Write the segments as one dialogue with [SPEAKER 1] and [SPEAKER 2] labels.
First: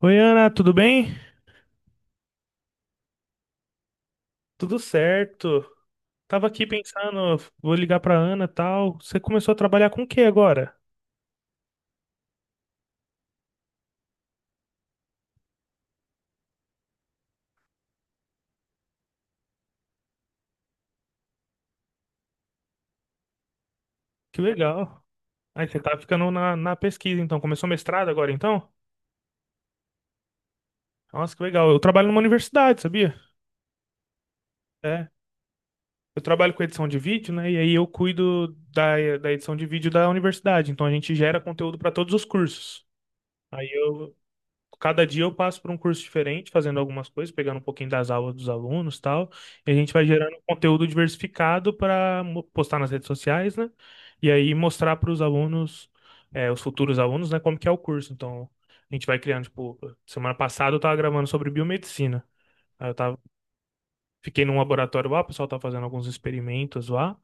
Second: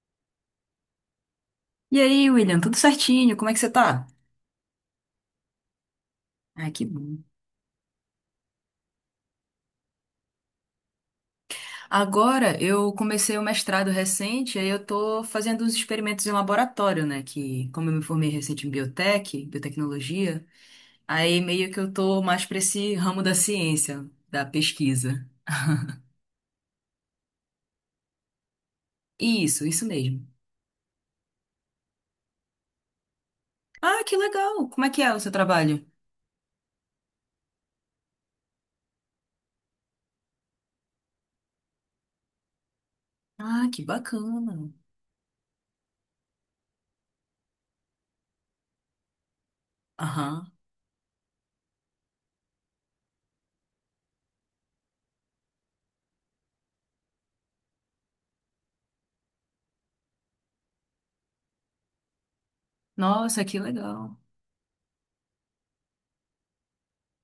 [SPEAKER 1] Oi, Ana, tudo bem?
[SPEAKER 2] E aí, William, tudo certinho? Como é que você tá?
[SPEAKER 1] Tudo certo. Tava aqui
[SPEAKER 2] Ah, que bom.
[SPEAKER 1] pensando, vou ligar pra Ana e tal. Você começou a trabalhar com o que agora?
[SPEAKER 2] Agora, eu comecei o mestrado recente, aí eu tô fazendo uns experimentos em laboratório, né? Que, como eu me formei recente em biotech, biotecnologia, aí meio que eu tô mais pra esse ramo da ciência,
[SPEAKER 1] Que
[SPEAKER 2] da
[SPEAKER 1] legal.
[SPEAKER 2] pesquisa.
[SPEAKER 1] Aí você tá ficando na pesquisa, então. Começou mestrado agora, então?
[SPEAKER 2] Isso mesmo.
[SPEAKER 1] Nossa, que legal. Eu trabalho numa universidade, sabia?
[SPEAKER 2] Ah, que legal! Como é que
[SPEAKER 1] É.
[SPEAKER 2] é o seu trabalho?
[SPEAKER 1] Eu trabalho com edição de vídeo, né? E aí eu cuido da edição de vídeo da universidade. Então a gente gera conteúdo pra todos os cursos.
[SPEAKER 2] Ah,
[SPEAKER 1] Aí
[SPEAKER 2] que
[SPEAKER 1] eu,
[SPEAKER 2] bacana.
[SPEAKER 1] Cada dia eu passo por um curso diferente, fazendo algumas coisas, pegando um pouquinho das aulas dos alunos e tal. E a gente vai gerando um
[SPEAKER 2] Aham.
[SPEAKER 1] conteúdo diversificado para postar nas redes sociais, né? E aí mostrar para os alunos, é, os futuros alunos, né, como que é o curso. Então, a gente vai criando, tipo, semana passada eu tava gravando sobre biomedicina. Aí eu tava,
[SPEAKER 2] Nossa, que legal.
[SPEAKER 1] fiquei num laboratório lá, o pessoal tá fazendo alguns experimentos lá.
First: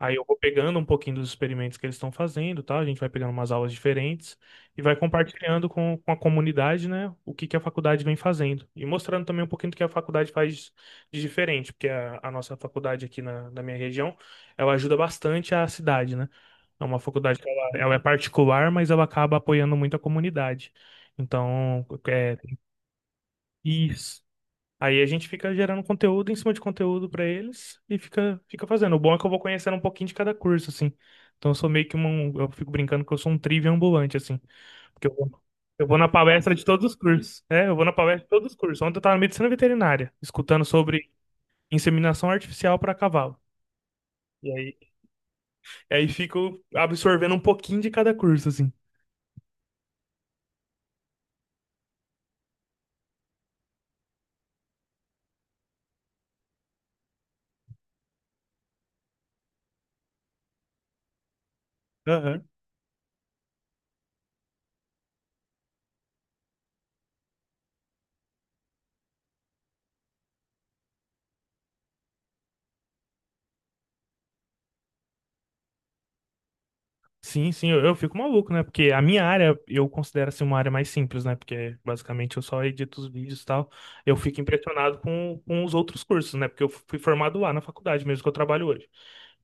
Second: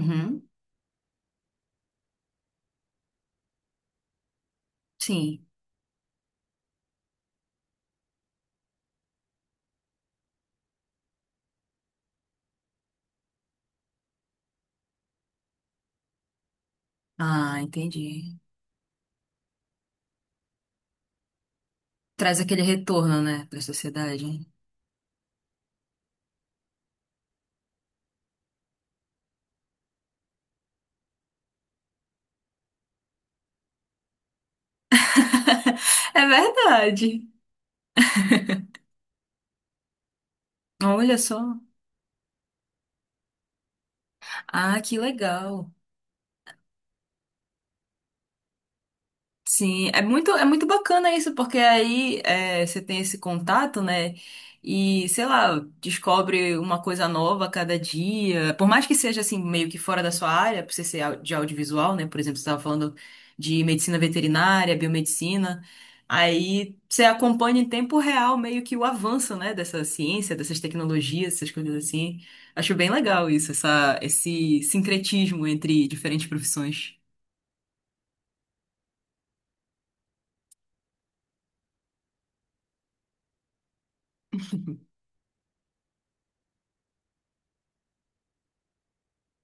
[SPEAKER 1] Aí eu vou pegando um pouquinho dos experimentos que eles estão fazendo, tá? A gente vai pegando umas aulas diferentes e vai
[SPEAKER 2] Sim.
[SPEAKER 1] compartilhando com a comunidade, né? O que que a faculdade vem fazendo. E mostrando também um pouquinho do que a faculdade faz de diferente, porque a nossa faculdade aqui na minha região, ela ajuda bastante a cidade, né? É uma faculdade que
[SPEAKER 2] Ah,
[SPEAKER 1] ela é
[SPEAKER 2] entendi.
[SPEAKER 1] particular, mas ela acaba apoiando muito a comunidade. Então, é,
[SPEAKER 2] Traz aquele retorno, né, pra
[SPEAKER 1] isso.
[SPEAKER 2] sociedade.
[SPEAKER 1] Aí a gente fica gerando conteúdo em cima de conteúdo pra eles e fica, fica fazendo. O bom é que eu vou conhecendo um pouquinho de cada curso, assim. Então eu sou meio que um. Eu fico brincando que eu sou um trivia ambulante, assim. Porque eu vou, eu vou na
[SPEAKER 2] É
[SPEAKER 1] palestra de todos os
[SPEAKER 2] verdade.
[SPEAKER 1] cursos. É, eu vou na palestra de todos os cursos. Ontem eu tava na medicina veterinária, escutando sobre
[SPEAKER 2] Olha só.
[SPEAKER 1] inseminação artificial pra cavalo. E aí,
[SPEAKER 2] Ah, que legal.
[SPEAKER 1] e aí fico absorvendo um pouquinho de cada curso, assim.
[SPEAKER 2] Sim, é muito bacana isso, porque aí é, você tem esse contato, né? E, sei lá, descobre uma coisa nova a cada dia. Por mais que seja, assim, meio que fora da sua área, por você ser de audiovisual, né? Por exemplo, você
[SPEAKER 1] Aham.
[SPEAKER 2] estava falando de medicina veterinária, biomedicina. Aí você acompanha em tempo real meio que o avanço, né? Dessa ciência, dessas tecnologias, essas coisas assim. Acho bem legal isso, esse sincretismo entre diferentes profissões.
[SPEAKER 1] Sim, sim, eu fico maluco, né? Porque a minha área eu considero assim uma área mais simples, né? Porque basicamente eu só edito os vídeos e tal. Eu fico impressionado com os outros cursos, né? Porque eu fui formado lá na faculdade mesmo que eu trabalho hoje.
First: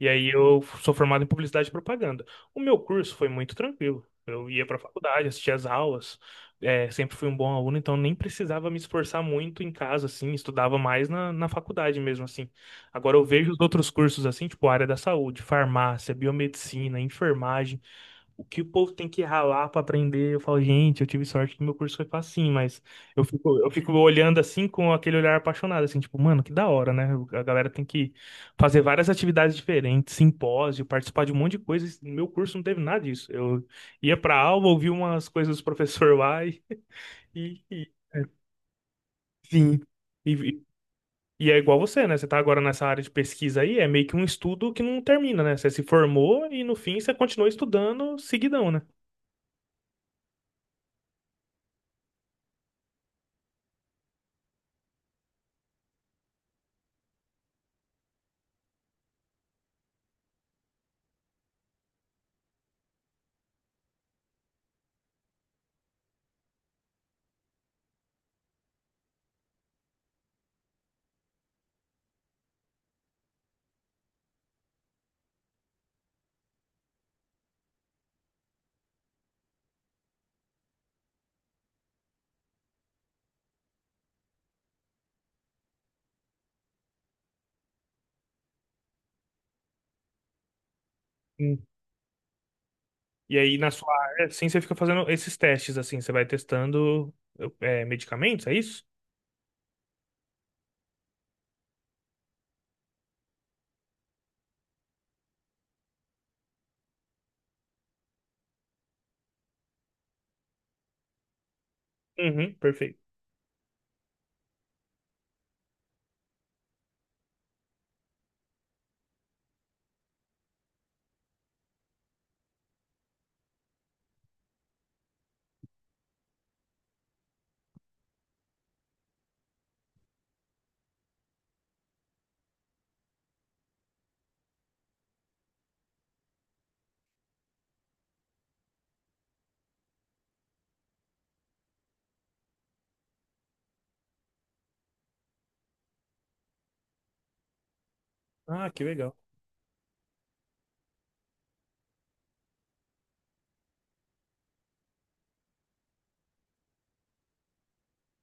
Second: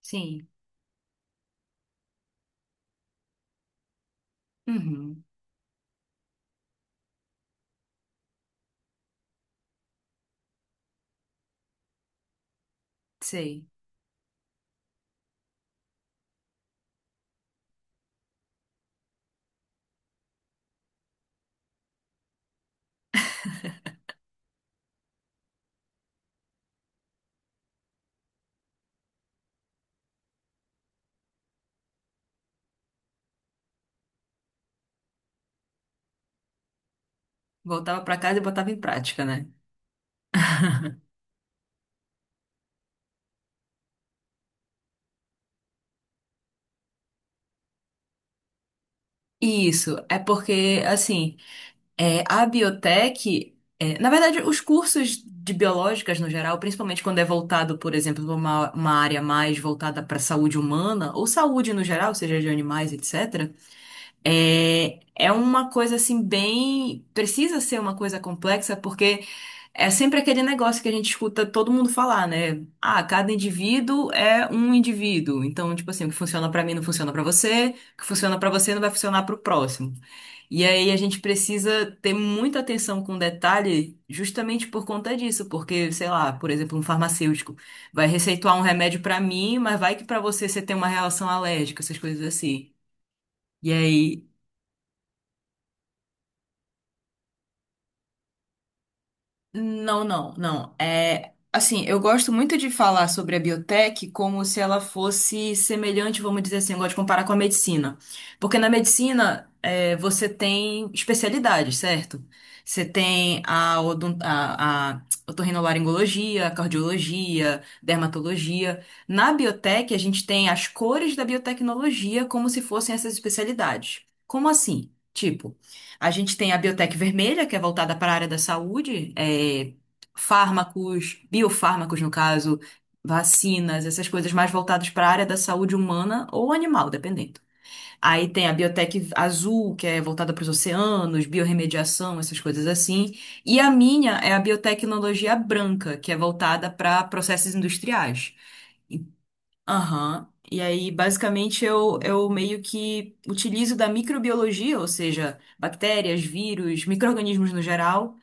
[SPEAKER 1] E aí
[SPEAKER 2] Sim.
[SPEAKER 1] eu sou formado em publicidade e propaganda. O meu curso foi muito tranquilo. Eu ia pra
[SPEAKER 2] Uhum.
[SPEAKER 1] faculdade, assistia as aulas, é, sempre fui um bom aluno, então nem precisava me esforçar muito em casa, assim, estudava mais na faculdade mesmo, assim. Agora eu vejo os
[SPEAKER 2] Sei.
[SPEAKER 1] outros cursos, assim, tipo área da saúde, farmácia, biomedicina, enfermagem. O que o povo tem que ralar pra aprender, eu falo, gente, eu tive sorte que meu curso foi assim, mas eu fico olhando assim com aquele olhar apaixonado, assim, tipo, mano, que da hora, né? A galera tem que fazer várias atividades diferentes, simpósio, participar de um monte de coisas. No meu curso não teve nada disso. Eu ia pra aula, ouvia umas coisas do professor lá e, e-
[SPEAKER 2] Voltava para casa e botava em prática, né?
[SPEAKER 1] sim. E, e e é igual você, né? Você tá agora nessa área de pesquisa aí, é meio que um estudo que não termina, né? Você se formou e no fim você continua estudando seguidão, né?
[SPEAKER 2] Isso, é porque, assim, é, a biotech, é, na verdade, os cursos de biológicas no geral, principalmente quando é voltado, por exemplo, para uma área mais voltada para saúde humana, ou saúde no geral, seja de animais, etc., é, é uma coisa, assim, bem. Precisa ser uma coisa complexa, porque. É sempre aquele negócio que a gente escuta todo mundo falar, né? Ah, cada indivíduo é um indivíduo. Então, tipo assim, o que funciona pra mim não funciona pra você, o que funciona pra você não vai funcionar pro próximo. E aí a gente precisa ter muita atenção com detalhe justamente por conta disso, porque, sei lá, por exemplo, um farmacêutico vai receituar um remédio pra mim, mas vai que pra você tem uma reação alérgica, essas coisas assim.
[SPEAKER 1] E aí, na
[SPEAKER 2] E
[SPEAKER 1] sua
[SPEAKER 2] aí
[SPEAKER 1] área, assim, você fica fazendo esses testes, assim, você vai testando é, medicamentos, é isso?
[SPEAKER 2] Não, não, não. É, assim, eu gosto muito de falar sobre a biotech como se ela fosse semelhante, vamos dizer assim, eu gosto de comparar com a medicina. Porque na medicina, é, você tem especialidades, certo?
[SPEAKER 1] Uhum,
[SPEAKER 2] Você
[SPEAKER 1] perfeito.
[SPEAKER 2] tem a otorrinolaringologia, a cardiologia, dermatologia. Na biotech, a gente tem as cores da biotecnologia como se fossem essas especialidades. Como assim? Tipo, a gente tem a Biotec Vermelha, que é voltada para a área da saúde, é, fármacos, biofármacos, no caso, vacinas, essas coisas mais voltadas para a área da saúde humana ou animal, dependendo. Aí tem a Biotec Azul, que é voltada para os oceanos, biorremediação, essas coisas assim. E a minha é a Biotecnologia Branca, que é voltada para processos industriais.
[SPEAKER 1] Ah, que legal.
[SPEAKER 2] Aham. E aí, basicamente, eu meio que utilizo da microbiologia, ou seja, bactérias, vírus, micro-organismos no geral,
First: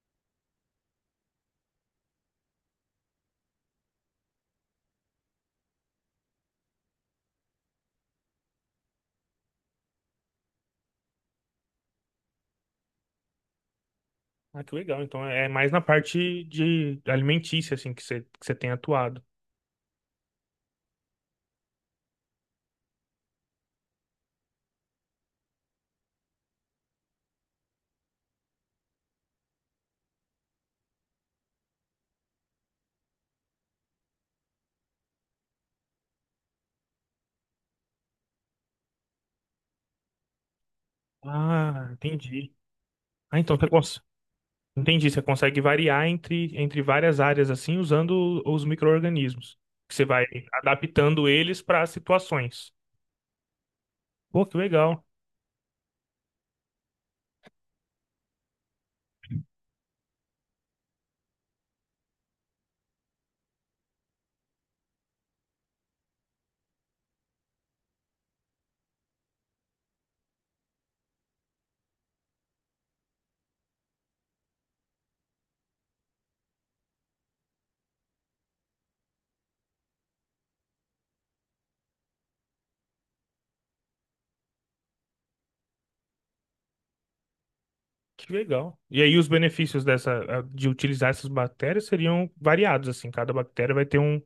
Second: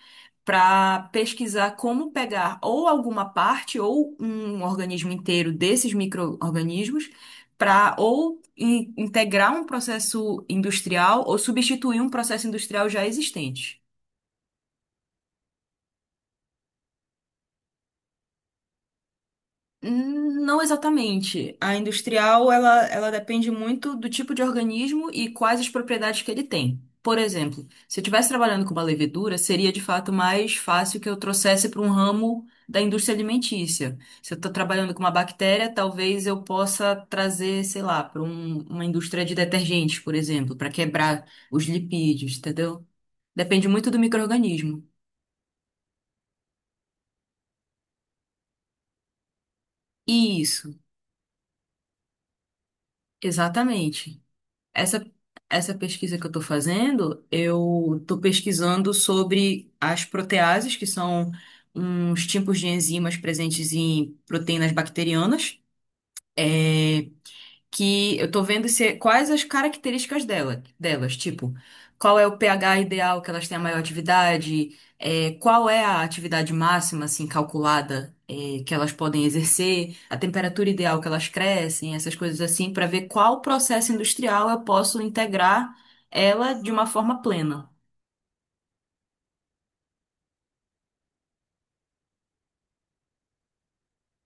[SPEAKER 2] para pesquisar como pegar ou alguma parte ou um organismo inteiro desses micro-organismos para ou integrar um processo industrial ou substituir um processo industrial já existente.
[SPEAKER 1] Ah, que legal. Então é mais na parte de alimentícia, assim, que você tem atuado.
[SPEAKER 2] Não exatamente. A industrial, ela depende muito do tipo de organismo e quais as propriedades que ele tem. Por exemplo, se eu estivesse trabalhando com uma levedura, seria de fato mais fácil que eu trouxesse para um ramo da indústria alimentícia. Se eu estou trabalhando com uma bactéria, talvez eu possa trazer, sei lá, para uma indústria de detergentes, por exemplo, para quebrar os
[SPEAKER 1] Ah,
[SPEAKER 2] lipídios,
[SPEAKER 1] entendi.
[SPEAKER 2] entendeu?
[SPEAKER 1] Ah, então
[SPEAKER 2] Depende
[SPEAKER 1] você
[SPEAKER 2] muito do
[SPEAKER 1] consegue.
[SPEAKER 2] micro-organismo.
[SPEAKER 1] Entendi, você consegue variar entre várias áreas, assim, usando os micro-organismos. Que Você vai
[SPEAKER 2] Isso,
[SPEAKER 1] adaptando eles para situações.
[SPEAKER 2] exatamente.
[SPEAKER 1] Pô, que legal.
[SPEAKER 2] Essa, essa pesquisa que eu estou fazendo, eu estou pesquisando sobre as proteases, que são uns tipos de enzimas presentes em proteínas bacterianas. É, que eu tô vendo se, é, quais as características dela, delas, tipo, qual é o pH ideal que elas têm a maior atividade, é, qual é a atividade máxima, assim, calculada, é, que elas podem exercer, a temperatura ideal que elas crescem, essas coisas assim, para ver qual processo industrial eu posso integrar ela de uma forma plena.
[SPEAKER 1] Que legal. E aí os benefícios dessa de utilizar essas bactérias seriam variados, assim, cada bactéria vai ter um,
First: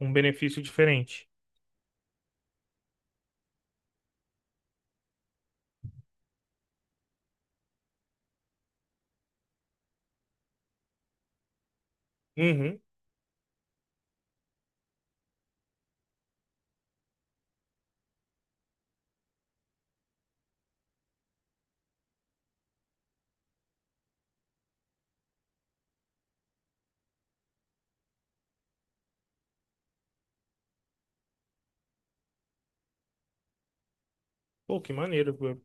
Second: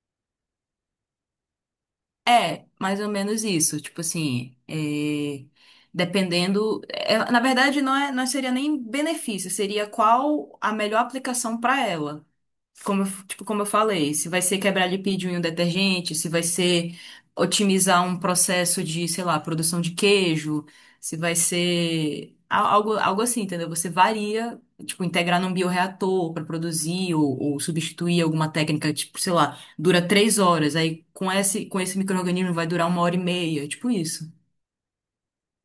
[SPEAKER 1] um benefício diferente.
[SPEAKER 2] É, mais ou menos isso. Tipo assim, é, dependendo. É, na verdade, não é, não seria nem benefício, seria qual a melhor aplicação para ela
[SPEAKER 1] Uhum.
[SPEAKER 2] como, tipo, como eu falei, se vai ser quebrar lipídio em um detergente, se vai ser otimizar um processo de, sei lá, produção de queijo, se vai ser algo, algo assim, entendeu? Você varia, tipo, integrar num bioreator para produzir ou substituir alguma técnica, tipo, sei lá, dura 3 horas, aí com esse micro-organismo vai durar 1 hora e meia, tipo isso.
[SPEAKER 1] Pô, que maneiro. Pô.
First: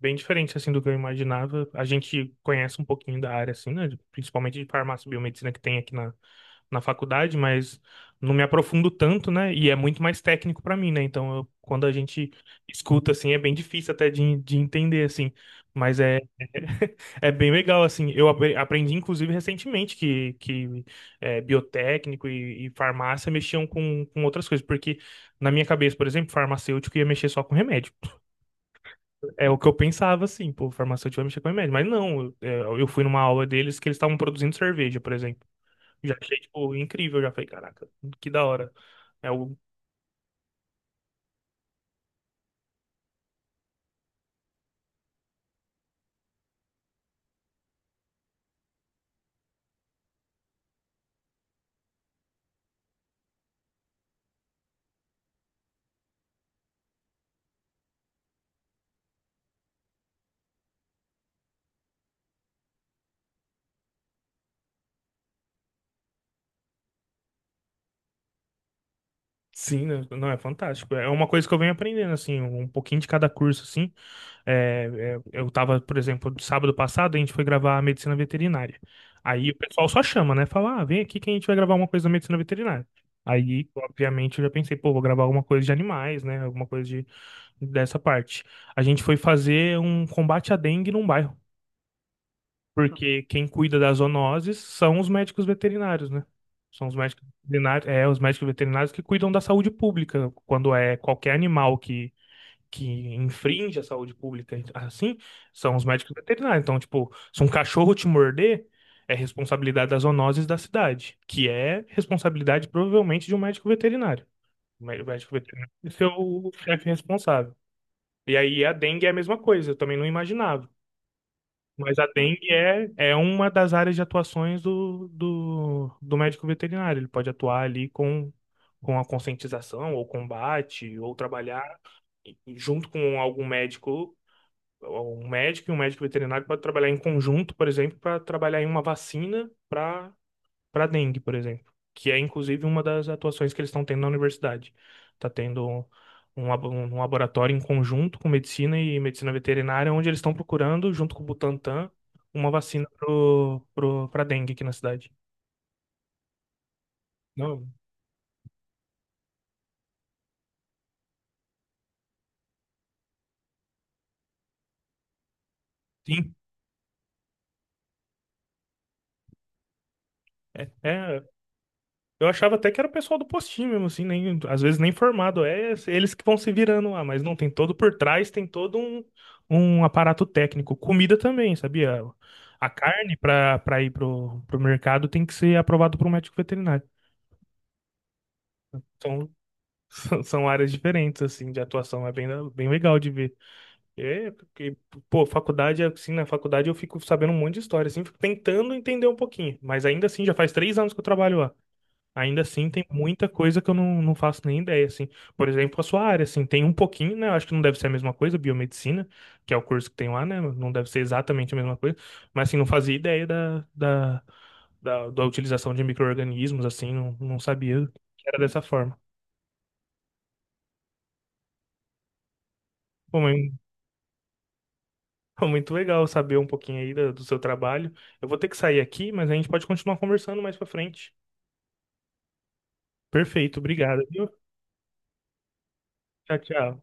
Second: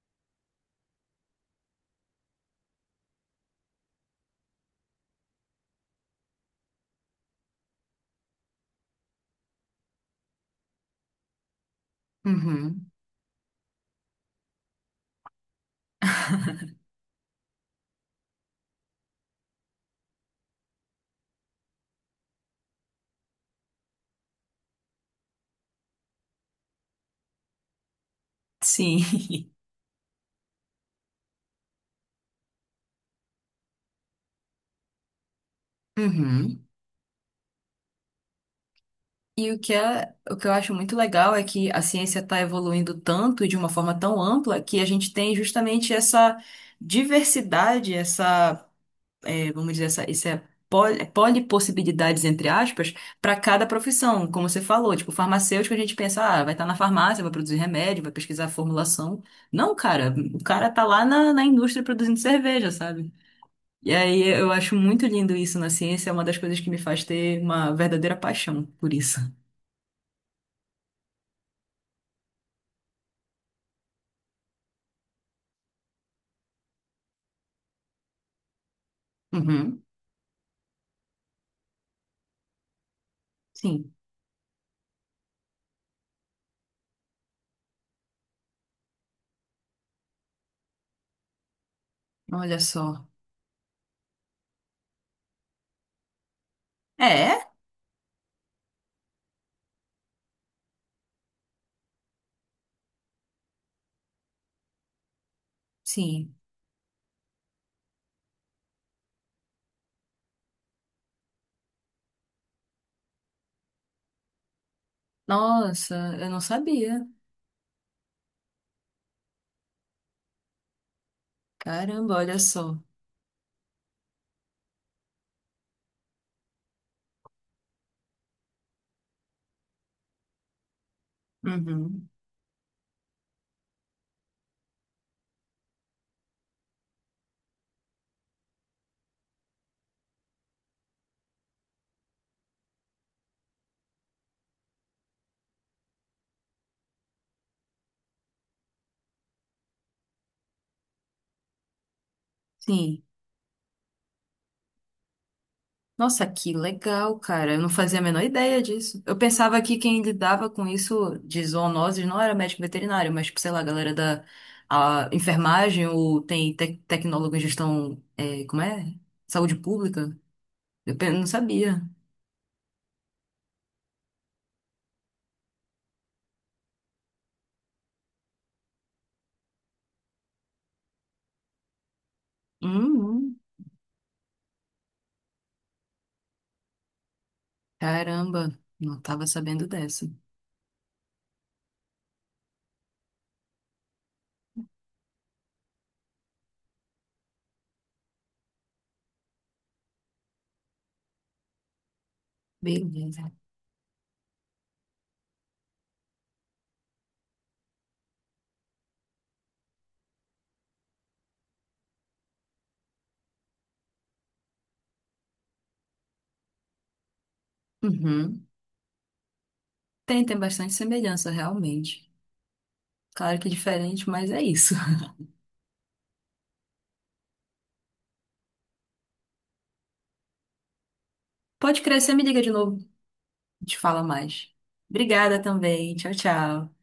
[SPEAKER 1] Bem diferente assim do que eu imaginava. A gente conhece um pouquinho da área assim, né? Principalmente de farmácia e biomedicina que tem aqui na faculdade, mas não me aprofundo tanto, né? E é muito mais técnico para mim, né? Então, quando a gente
[SPEAKER 2] Uhum.
[SPEAKER 1] escuta assim, é bem difícil até de entender assim, mas é é bem legal assim. Eu aprendi inclusive recentemente que é, biotécnico e farmácia mexiam com outras coisas, porque na minha cabeça, por exemplo, farmacêutico ia mexer só com remédio.
[SPEAKER 2] Sim.
[SPEAKER 1] É o que eu pensava assim, pô, farmacêutico vai mexer com remédio, mas não, eu, é, eu fui numa aula deles que eles estavam produzindo cerveja, por exemplo. Já achei,
[SPEAKER 2] Uhum.
[SPEAKER 1] tipo, incrível. Já falei, caraca, que da hora. É
[SPEAKER 2] E
[SPEAKER 1] o.
[SPEAKER 2] o que eu acho muito legal é que a ciência está evoluindo tanto e de uma forma tão ampla que a gente tem justamente essa diversidade, essa, eh, vamos dizer, essa polipossibilidades, entre aspas, para cada profissão, como você falou. Tipo, farmacêutico, a gente pensa, ah, vai estar na farmácia, vai produzir remédio, vai pesquisar formulação. Não, cara, o cara tá lá na, na indústria produzindo cerveja, sabe? E aí eu acho muito lindo isso na ciência, é uma das coisas que me faz ter uma verdadeira paixão por isso.
[SPEAKER 1] Sim, né? Não, é fantástico. É uma coisa que eu venho aprendendo, assim, um pouquinho de cada curso, assim. É, eu tava, por exemplo, sábado passado, a gente foi gravar a medicina veterinária. Aí o
[SPEAKER 2] Uhum.
[SPEAKER 1] pessoal só chama, né? Fala, ah, vem aqui que a gente vai gravar uma coisa da medicina veterinária. Aí,
[SPEAKER 2] Sim,
[SPEAKER 1] obviamente, eu já pensei, pô, vou gravar alguma coisa de animais, né? Dessa parte. A gente foi fazer um combate à dengue num bairro.
[SPEAKER 2] olha só.
[SPEAKER 1] Porque quem cuida das zoonoses são os médicos veterinários, né? São os médicos
[SPEAKER 2] É?
[SPEAKER 1] veterinários, é, os médicos veterinários que cuidam da saúde pública. Quando é qualquer animal que infringe a saúde pública, assim, são os médicos
[SPEAKER 2] Sim.
[SPEAKER 1] veterinários. Então, tipo, se um cachorro te morder, é responsabilidade das zoonoses da cidade, que é responsabilidade provavelmente de um médico veterinário. O o médico veterinário
[SPEAKER 2] Nossa,
[SPEAKER 1] é
[SPEAKER 2] eu não
[SPEAKER 1] o chefe
[SPEAKER 2] sabia.
[SPEAKER 1] responsável. E aí a dengue é a mesma coisa, eu também não imaginava. Mas a
[SPEAKER 2] Caramba, olha
[SPEAKER 1] dengue
[SPEAKER 2] só.
[SPEAKER 1] é uma das áreas de atuações do médico veterinário. Ele pode atuar ali com a conscientização, ou combate, ou trabalhar
[SPEAKER 2] Uhum.
[SPEAKER 1] junto com algum médico. Um médico e um médico veterinário pode trabalhar em conjunto, por exemplo, para trabalhar em uma vacina para dengue, por exemplo, que é inclusive uma das atuações que eles estão tendo na universidade. Está tendo um laboratório em conjunto com medicina e medicina veterinária, onde eles estão procurando, junto com o Butantan, uma vacina
[SPEAKER 2] Sim.
[SPEAKER 1] para dengue aqui na cidade.
[SPEAKER 2] Nossa, que legal, cara. Eu
[SPEAKER 1] Não,
[SPEAKER 2] não fazia a menor ideia disso. Eu pensava que quem lidava com isso de zoonoses não era médico veterinário, mas, tipo, sei lá, a galera da a enfermagem ou
[SPEAKER 1] sim,
[SPEAKER 2] tem tecnólogo em gestão, é, como é? Saúde pública.
[SPEAKER 1] é,
[SPEAKER 2] Não
[SPEAKER 1] é
[SPEAKER 2] sabia.
[SPEAKER 1] Eu achava até que era o pessoal do postinho mesmo, assim, nem, às vezes nem formado. É eles que vão se virando lá, mas não, tem todo por trás, tem todo um, um aparato técnico. Comida também, sabia? A carne
[SPEAKER 2] Uhum.
[SPEAKER 1] para ir pro mercado tem que ser aprovado por um médico veterinário.
[SPEAKER 2] Caramba, não tava
[SPEAKER 1] Então,
[SPEAKER 2] sabendo dessa.
[SPEAKER 1] são são áreas diferentes, assim, de atuação. É bem, bem legal de ver. É, porque, pô, faculdade, assim, na faculdade eu fico sabendo um monte de história, assim, fico tentando entender um pouquinho. Mas ainda assim, já faz 3 anos que eu trabalho lá. Ainda assim, tem muita
[SPEAKER 2] Beleza.
[SPEAKER 1] coisa que eu não faço nem ideia, assim. Por exemplo, a sua área, assim, tem um pouquinho, né? Eu acho que não deve ser a mesma coisa, biomedicina, que é o curso que tem lá, né? Não deve ser exatamente a mesma coisa, mas, assim, não fazia ideia da utilização de micro-organismos, assim, não sabia que era
[SPEAKER 2] Uhum.
[SPEAKER 1] dessa forma.
[SPEAKER 2] Tem bastante semelhança, realmente.
[SPEAKER 1] Bom, mas
[SPEAKER 2] Claro que diferente, mas é isso.
[SPEAKER 1] foi muito legal saber um pouquinho aí do seu trabalho. Eu vou ter que sair aqui, mas a gente pode continuar conversando mais pra frente.
[SPEAKER 2] Pode crescer, me liga de novo,
[SPEAKER 1] Perfeito,
[SPEAKER 2] te fala
[SPEAKER 1] obrigado, viu?
[SPEAKER 2] mais. Obrigada também. Tchau,
[SPEAKER 1] Tchau,
[SPEAKER 2] tchau.
[SPEAKER 1] tchau.